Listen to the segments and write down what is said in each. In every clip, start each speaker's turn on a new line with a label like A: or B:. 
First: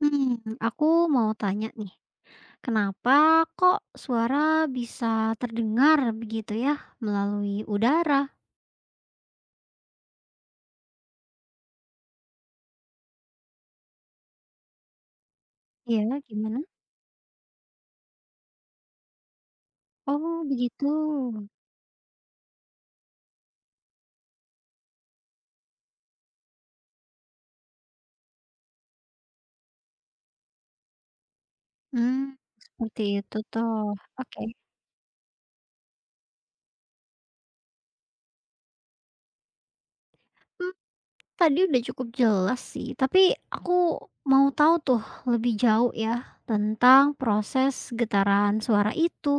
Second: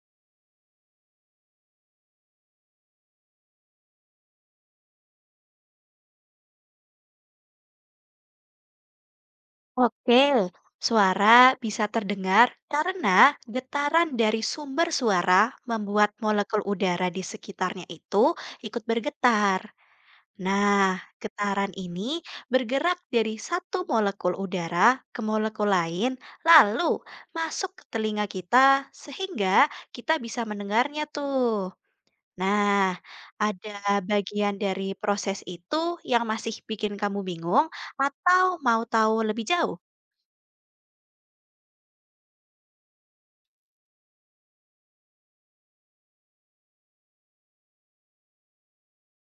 A: Hmm, aku mau tanya nih, kenapa kok suara bisa terdengar begitu ya melalui udara?
B: Oke, suara bisa terdengar karena getaran dari sumber suara membuat
A: Ya, gimana?
B: molekul udara di sekitarnya itu ikut bergetar.
A: Oh, begitu.
B: Nah, getaran ini bergerak dari satu molekul udara ke molekul lain, lalu masuk ke telinga kita sehingga kita bisa mendengarnya tuh.
A: Hmm,
B: Nah,
A: seperti itu toh.
B: ada
A: Oke.
B: bagian dari proses itu yang masih bikin kamu bingung atau mau tahu lebih jauh?
A: Hmm, tadi udah cukup jelas sih, tapi aku mau tahu tuh lebih jauh ya tentang proses getaran suara itu.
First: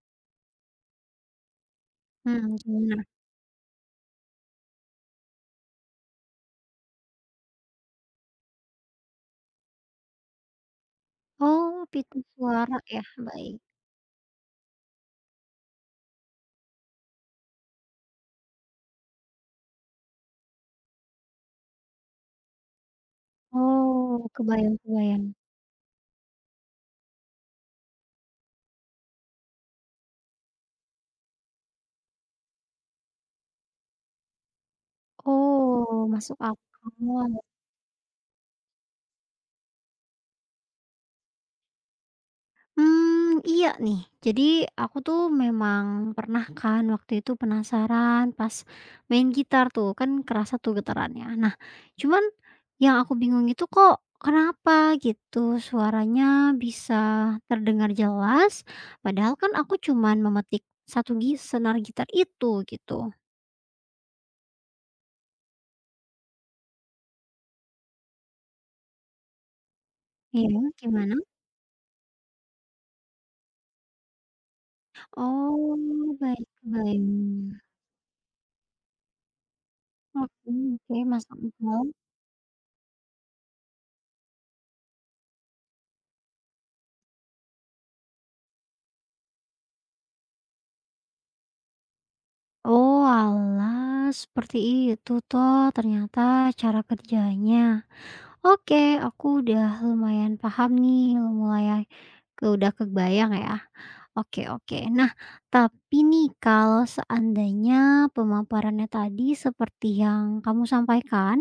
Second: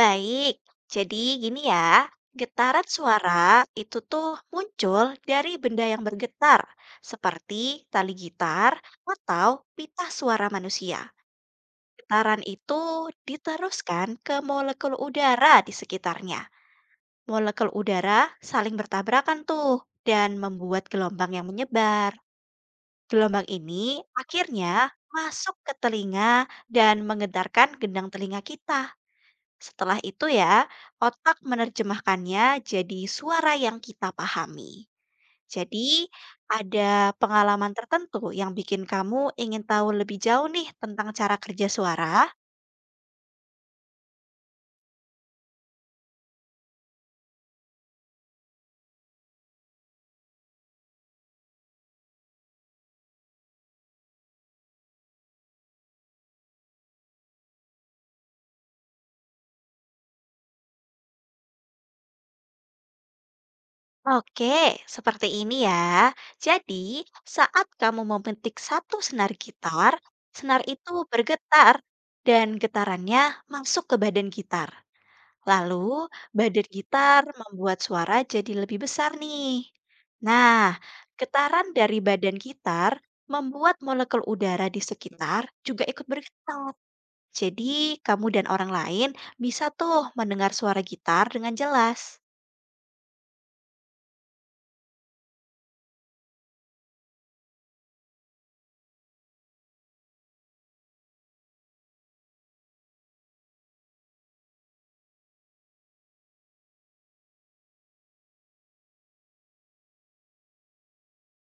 B: Baik, jadi gini ya,
A: Hmm,
B: getaran
A: gimana?
B: suara itu tuh muncul dari benda yang bergetar, seperti tali gitar atau pita suara manusia.
A: Oh, pitu
B: Getaran
A: suara ya,
B: itu
A: baik.
B: diteruskan ke molekul udara di sekitarnya. Molekul udara saling bertabrakan tuh dan membuat gelombang yang menyebar. Gelombang ini
A: Oh,
B: akhirnya
A: kebayang-kebayang.
B: masuk ke telinga dan menggetarkan gendang telinga kita. Setelah itu ya, otak menerjemahkannya jadi suara yang kita pahami.
A: Oh,
B: Jadi,
A: masuk
B: ada
A: akal.
B: pengalaman tertentu yang bikin kamu ingin tahu lebih jauh nih tentang cara kerja suara?
A: Hmm, iya nih. Jadi aku tuh memang pernah kan waktu itu penasaran pas main gitar tuh, kan kerasa tuh getarannya. Nah, cuman yang aku bingung itu kok kenapa gitu suaranya bisa terdengar jelas, padahal kan aku cuman memetik satu senar gitar itu gitu.
B: Oke, seperti ini ya. Jadi, saat kamu memetik satu senar gitar,
A: Iya,
B: senar itu
A: gimana?
B: bergetar dan getarannya masuk ke badan gitar. Lalu,
A: Oh, baik,
B: badan
A: baik.
B: gitar membuat suara jadi lebih besar nih.
A: Oke,
B: Nah,
A: oke, masuk
B: getaran
A: akal.
B: dari badan gitar membuat molekul udara di sekitar juga ikut bergetar. Jadi, kamu dan orang lain bisa tuh mendengar suara gitar dengan jelas.
A: Oalah, seperti itu toh ternyata cara kerjanya. Oke, aku udah lumayan paham nih, mulai udah kebayang ya. Oke, oke. Nah, tapi nih kalau seandainya pemaparannya tadi seperti yang kamu sampaikan,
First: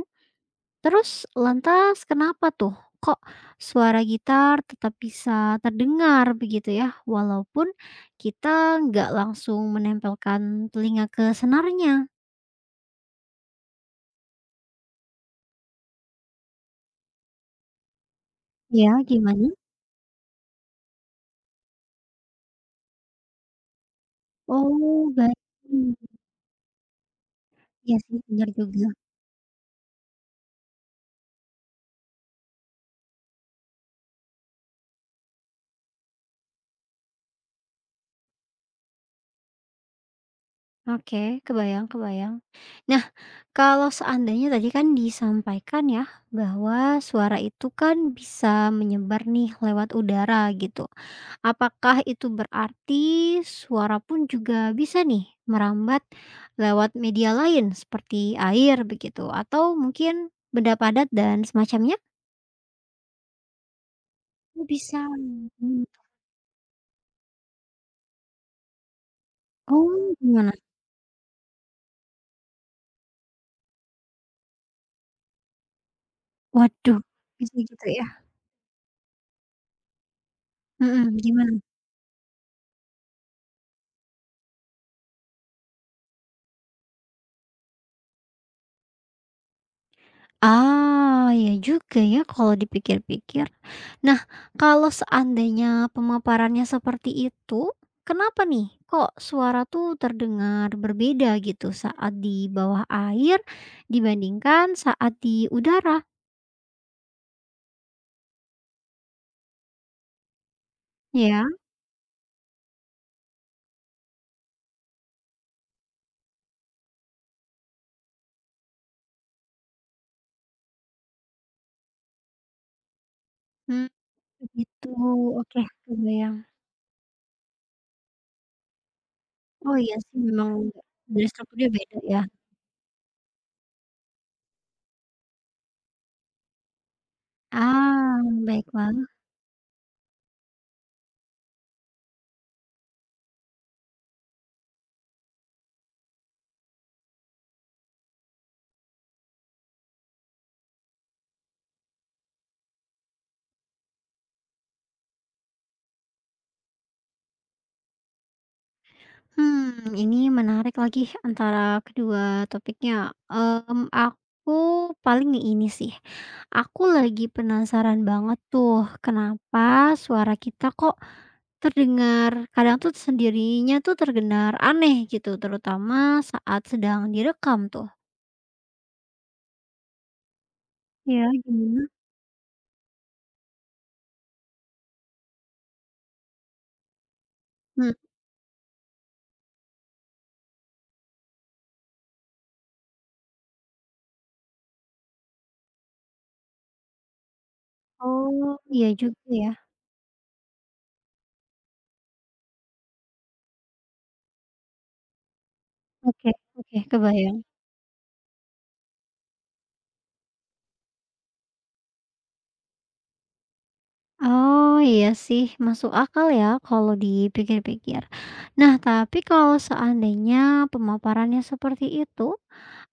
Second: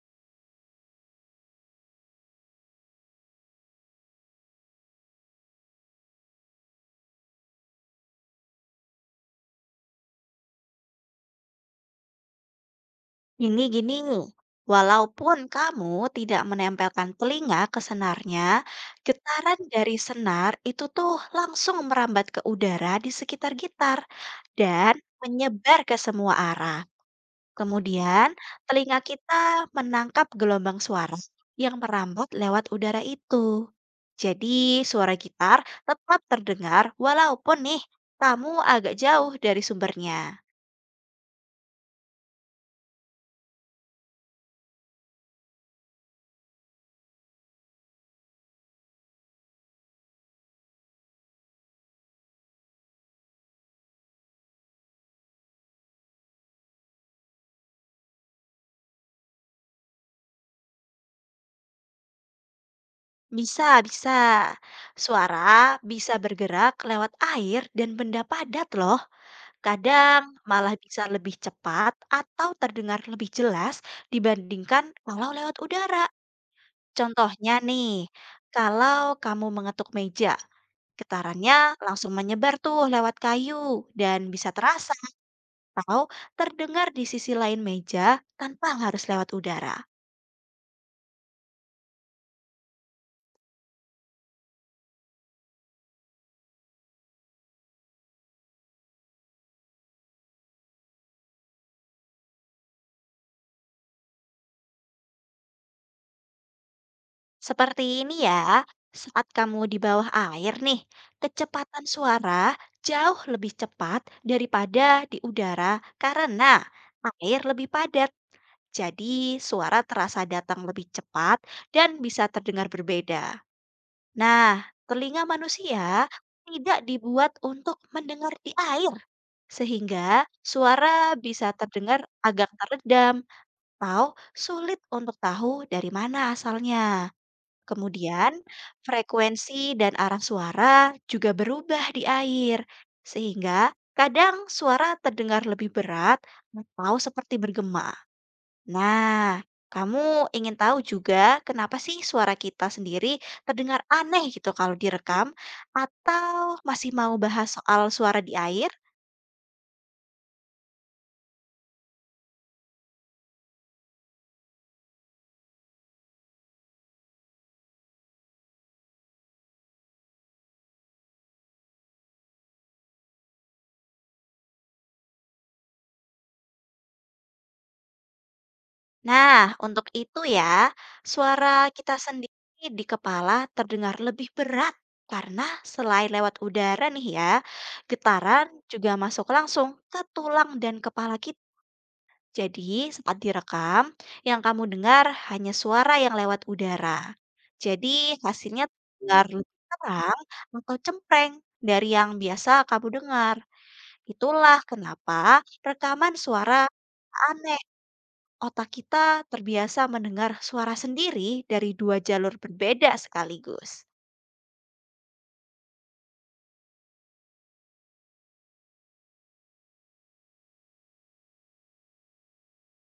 A: terus lantas kenapa tuh kok suara gitar tetap bisa terdengar begitu ya, walaupun kita nggak langsung menempelkan telinga ke senarnya?
B: Gini-gini, walaupun kamu tidak menempelkan telinga ke senarnya,
A: Iya, gimana?
B: getaran dari senar itu tuh langsung merambat ke udara di sekitar gitar dan
A: Oh, baik.
B: menyebar ke
A: Mmm,
B: semua arah.
A: iya sih,
B: Kemudian,
A: bener juga.
B: telinga kita menangkap gelombang suara yang merambat lewat udara itu. Jadi, suara gitar tetap terdengar walaupun nih kamu agak jauh dari sumbernya.
A: Oke, kebayang kebayang. Nah, kalau seandainya tadi kan disampaikan ya, bahwa suara itu kan bisa menyebar nih lewat udara gitu. Apakah itu berarti suara pun juga bisa nih merambat lewat media lain seperti air begitu atau mungkin benda padat dan semacamnya?
B: Bisa, bisa.
A: Oh, bisa.
B: Suara
A: Mmm,
B: bisa bergerak lewat air dan benda padat loh.
A: oh,
B: Kadang
A: gimana?
B: malah bisa lebih cepat atau terdengar lebih jelas dibandingkan kalau lewat udara.
A: Waduh, bisa
B: Contohnya
A: gitu
B: nih,
A: ya?
B: kalau kamu mengetuk meja.
A: Mhm, gimana?
B: Getarannya langsung menyebar tuh lewat kayu dan bisa terasa atau terdengar di sisi lain meja tanpa harus lewat udara.
A: Ah, ya juga ya kalau dipikir-pikir. Nah, kalau seandainya pemaparannya seperti itu, kenapa nih kok suara tuh terdengar berbeda gitu saat di bawah air dibandingkan saat di udara,
B: Seperti ini ya, saat kamu di bawah air nih,
A: ya?
B: kecepatan suara jauh lebih cepat daripada di udara karena air lebih padat. Jadi suara terasa datang lebih cepat dan bisa terdengar berbeda.
A: Mmm,
B: Nah,
A: begitu.
B: telinga
A: Oke,
B: manusia
A: kebayang.
B: tidak dibuat untuk mendengar di air
A: Oh, iya sih
B: sehingga
A: memang
B: suara
A: dari
B: bisa
A: strukturnya beda
B: terdengar
A: ya.
B: agak teredam atau sulit untuk tahu dari mana asalnya.
A: Ah,
B: Kemudian,
A: baiklah.
B: frekuensi dan arah suara juga berubah di air, sehingga kadang suara terdengar lebih berat atau seperti bergema. Nah, kamu ingin tahu juga kenapa sih suara kita sendiri terdengar aneh gitu kalau direkam, atau masih mau bahas soal suara di air?
A: Hmm, ini menarik lagi antara kedua topiknya. Aku paling nih ini sih, aku lagi penasaran banget tuh kenapa suara kita kok terdengar kadang tuh sendirinya tuh terdengar aneh gitu, terutama saat sedang direkam tuh.
B: Nah, untuk itu ya,
A: Ya,
B: suara
A: gimana?
B: kita sendiri di kepala terdengar lebih berat karena selain lewat udara nih ya,
A: Hmm,
B: getaran juga masuk langsung ke tulang dan kepala kita. Jadi, saat direkam, yang kamu dengar hanya suara yang lewat udara. Jadi,
A: oh,
B: hasilnya
A: iya juga
B: terdengar
A: ya.
B: lebih terang atau cempreng dari yang biasa kamu dengar. Itulah kenapa rekaman
A: Oke,
B: suara
A: oke, kebayang.
B: aneh. Otak kita terbiasa mendengar suara sendiri dari dua jalur berbeda sekaligus.
A: Oh, iya sih, masuk akal ya kalau dipikir-pikir. Nah, tapi kalau seandainya pemaparannya seperti itu,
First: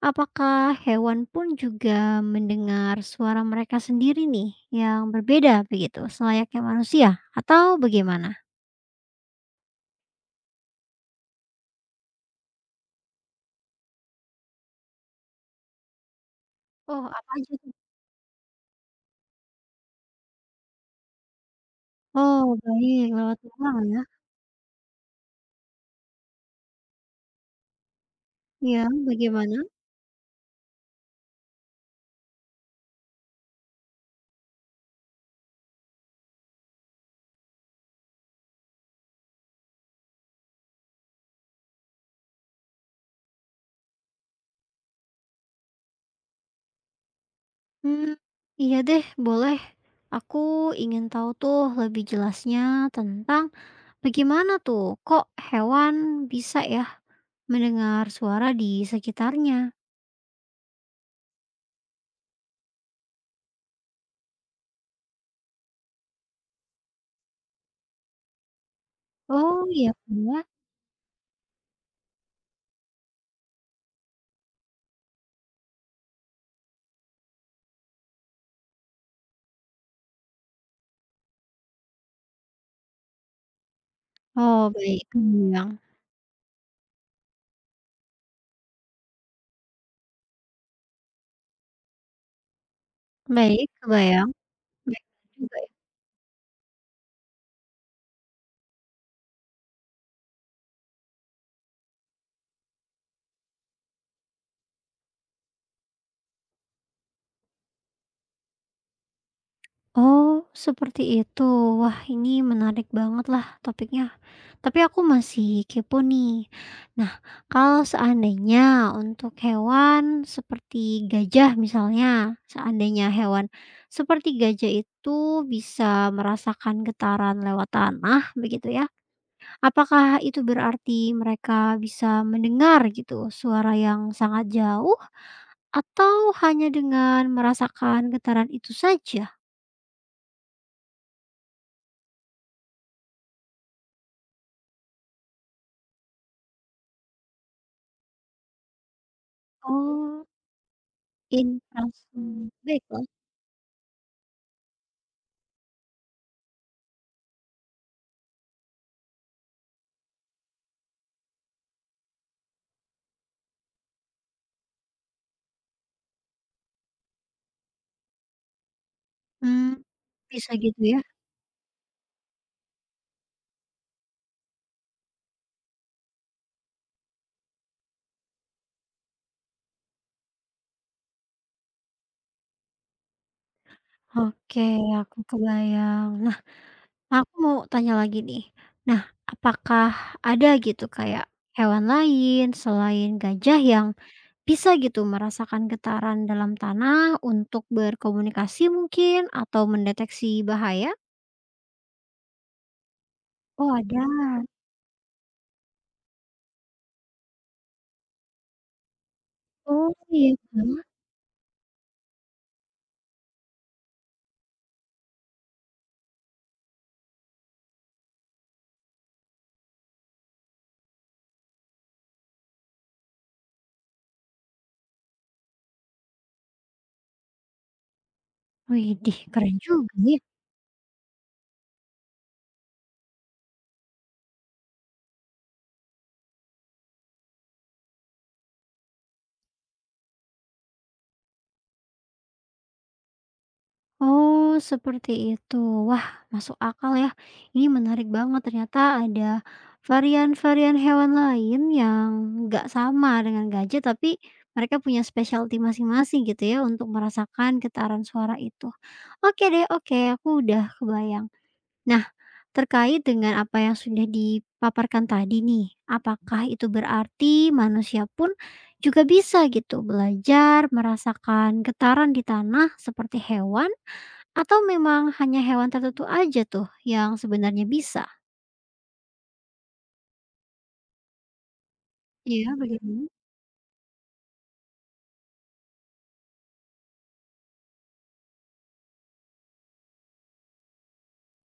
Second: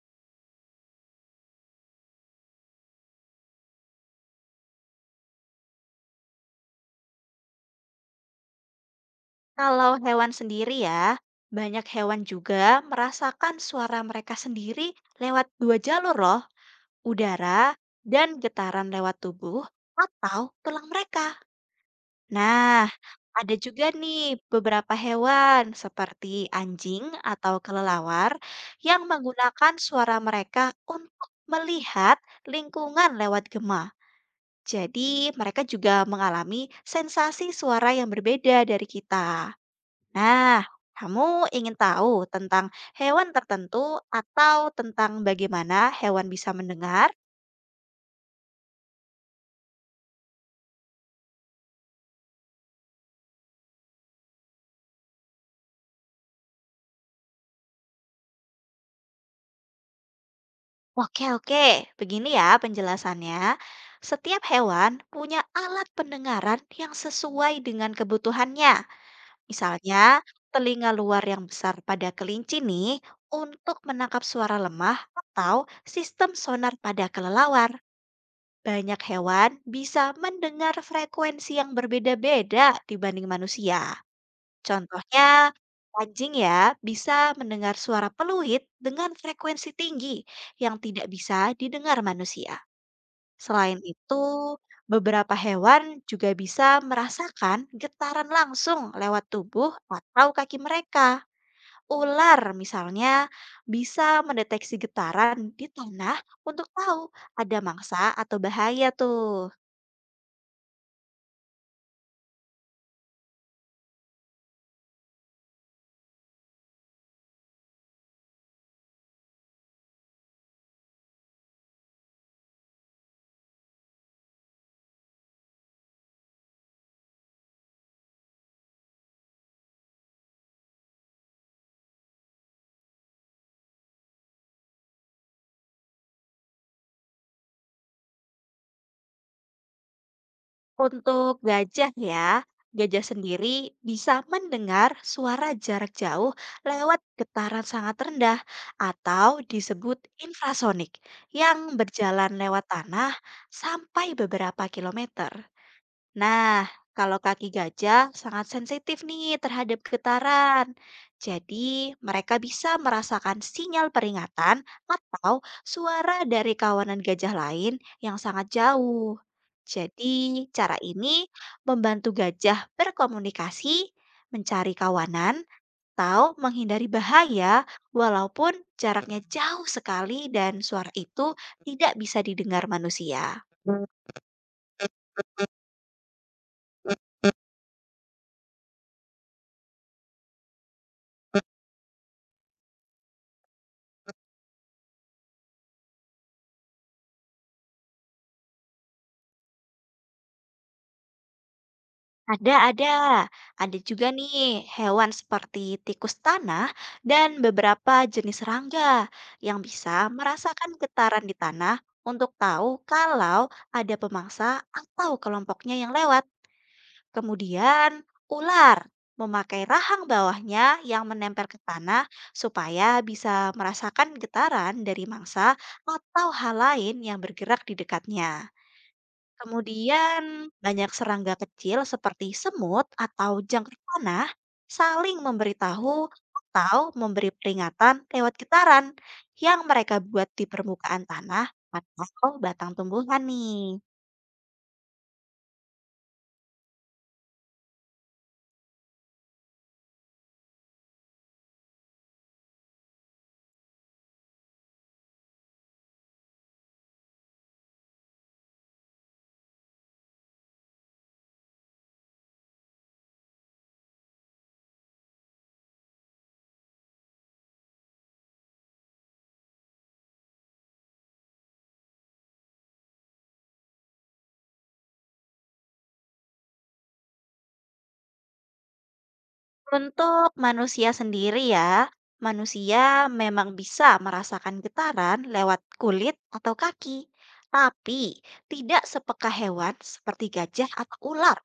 A: apakah hewan pun juga mendengar suara mereka sendiri nih yang berbeda begitu, selayaknya manusia atau bagaimana?
B: Kalau hewan sendiri ya, banyak hewan juga merasakan suara mereka sendiri lewat dua jalur loh,
A: Oh, apa aja tuh?
B: udara dan getaran lewat tubuh atau tulang mereka.
A: Oh,
B: Nah,
A: baik, lewat
B: ada
A: tulang
B: juga
A: ya.
B: nih beberapa hewan seperti anjing atau kelelawar
A: Iya,
B: yang
A: bagaimana?
B: menggunakan suara mereka untuk melihat lingkungan lewat gema. Jadi, mereka juga mengalami sensasi suara yang berbeda dari kita. Nah, kamu ingin tahu tentang hewan tertentu atau tentang bagaimana hewan bisa mendengar?
A: Hmm, iya deh, boleh. Aku ingin tahu tuh lebih jelasnya tentang bagaimana tuh? Kok hewan bisa ya mendengar suara di sekitarnya?
B: Oke, oke. Begini ya penjelasannya. Setiap hewan punya alat pendengaran yang sesuai dengan kebutuhannya.
A: Oh, iya
B: Misalnya,
A: kan ya?
B: telinga luar yang besar pada kelinci nih untuk menangkap suara lemah atau sistem sonar pada kelelawar. Banyak hewan bisa mendengar frekuensi yang berbeda-beda dibanding manusia.
A: Oh, baik,
B: Contohnya,
A: kebayang.
B: anjing ya bisa mendengar suara peluit dengan frekuensi tinggi yang tidak bisa didengar manusia.
A: Baik,
B: Selain itu,
A: kebayang. Baik
B: beberapa
A: juga ya.
B: hewan juga bisa merasakan getaran langsung lewat tubuh atau kaki mereka. Ular misalnya bisa mendeteksi getaran di tanah untuk tahu ada mangsa atau bahaya tuh.
A: Oh, seperti itu. Wah, ini menarik banget lah topiknya. Tapi aku masih kepo nih. Nah, kalau seandainya untuk hewan seperti gajah misalnya, seandainya hewan seperti gajah itu bisa merasakan getaran lewat tanah begitu ya. Apakah itu berarti mereka bisa mendengar gitu suara yang sangat jauh atau hanya dengan merasakan getaran itu saja?
B: Untuk gajah ya, gajah sendiri bisa mendengar suara jarak jauh lewat getaran sangat rendah atau disebut
A: Oh,
B: infrasonik yang berjalan
A: infrasound.
B: lewat
A: Baiklah,
B: tanah sampai beberapa kilometer. Nah, kalau kaki gajah sangat sensitif nih terhadap getaran. Jadi, mereka bisa merasakan sinyal peringatan atau suara dari kawanan gajah lain yang sangat jauh.
A: mmm,
B: Jadi,
A: bisa
B: cara
A: gitu ya?
B: ini membantu gajah berkomunikasi, mencari kawanan, atau menghindari bahaya walaupun jaraknya jauh sekali dan suara itu tidak bisa didengar manusia.
A: Oke, aku kebayang. Nah, aku mau tanya lagi nih. Nah, apakah ada gitu kayak hewan lain selain gajah yang bisa gitu merasakan getaran dalam tanah untuk berkomunikasi mungkin atau mendeteksi bahaya?
B: Ada, ada.
A: Oh,
B: Ada
A: ada.
B: juga nih hewan seperti tikus tanah dan beberapa jenis serangga yang
A: Oh,
B: bisa
A: iya kah?
B: merasakan getaran di tanah untuk tahu kalau ada pemangsa atau kelompoknya yang lewat. Kemudian, ular memakai rahang bawahnya yang menempel ke tanah supaya bisa merasakan getaran dari mangsa atau hal lain yang bergerak di dekatnya.
A: Widih, keren juga ya.
B: Kemudian, banyak serangga kecil seperti semut atau jangkrik tanah saling memberitahu atau memberi peringatan lewat getaran yang mereka buat di permukaan tanah atau batang tumbuhan nih.
A: Oh, seperti itu. Wah, masuk akal ya. Ini menarik banget. Ternyata ada varian-varian hewan lain yang nggak sama dengan gajah, tapi mereka punya specialty masing-masing gitu ya untuk merasakan getaran suara itu. Oke deh, oke. Aku udah kebayang. Nah, terkait dengan apa yang sudah dipaparkan tadi nih, apakah itu berarti manusia pun juga bisa gitu belajar merasakan getaran di tanah seperti hewan atau memang hanya hewan tertentu aja tuh yang sebenarnya bisa?
B: Untuk manusia sendiri ya,
A: Iya, bagaimana?
B: manusia memang bisa merasakan getaran lewat kulit atau kaki, tapi tidak sepeka hewan seperti gajah atau ular.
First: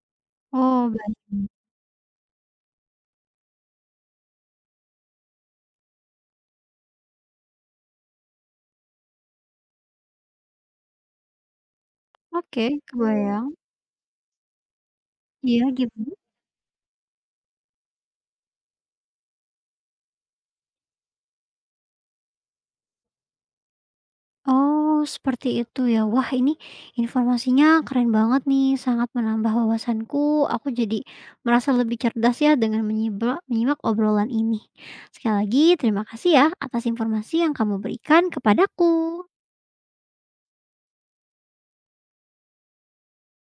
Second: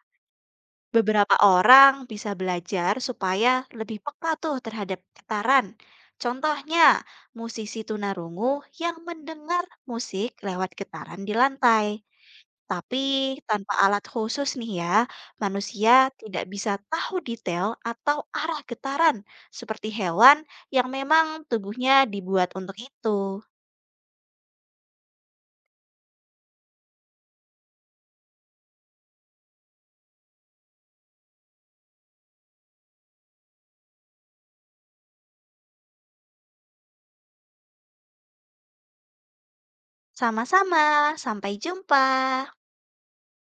A: Oh, baik.
B: Beberapa orang bisa belajar supaya lebih peka tuh terhadap getaran. Contohnya, musisi tunarungu yang mendengar musik lewat getaran di lantai.
A: Oke,
B: Tapi
A: kebayang.
B: tanpa alat khusus nih ya,
A: Iya,
B: manusia
A: gimana?
B: tidak bisa tahu detail atau arah getaran seperti hewan yang memang tubuhnya dibuat untuk itu.
A: Oh, seperti itu ya. Wah, ini informasinya keren banget nih, sangat menambah wawasanku. Aku jadi merasa lebih cerdas ya dengan menyimak obrolan ini. Sekali lagi, terima kasih ya atas informasi yang kamu berikan kepadaku.
B: Sama-sama, sampai jumpa.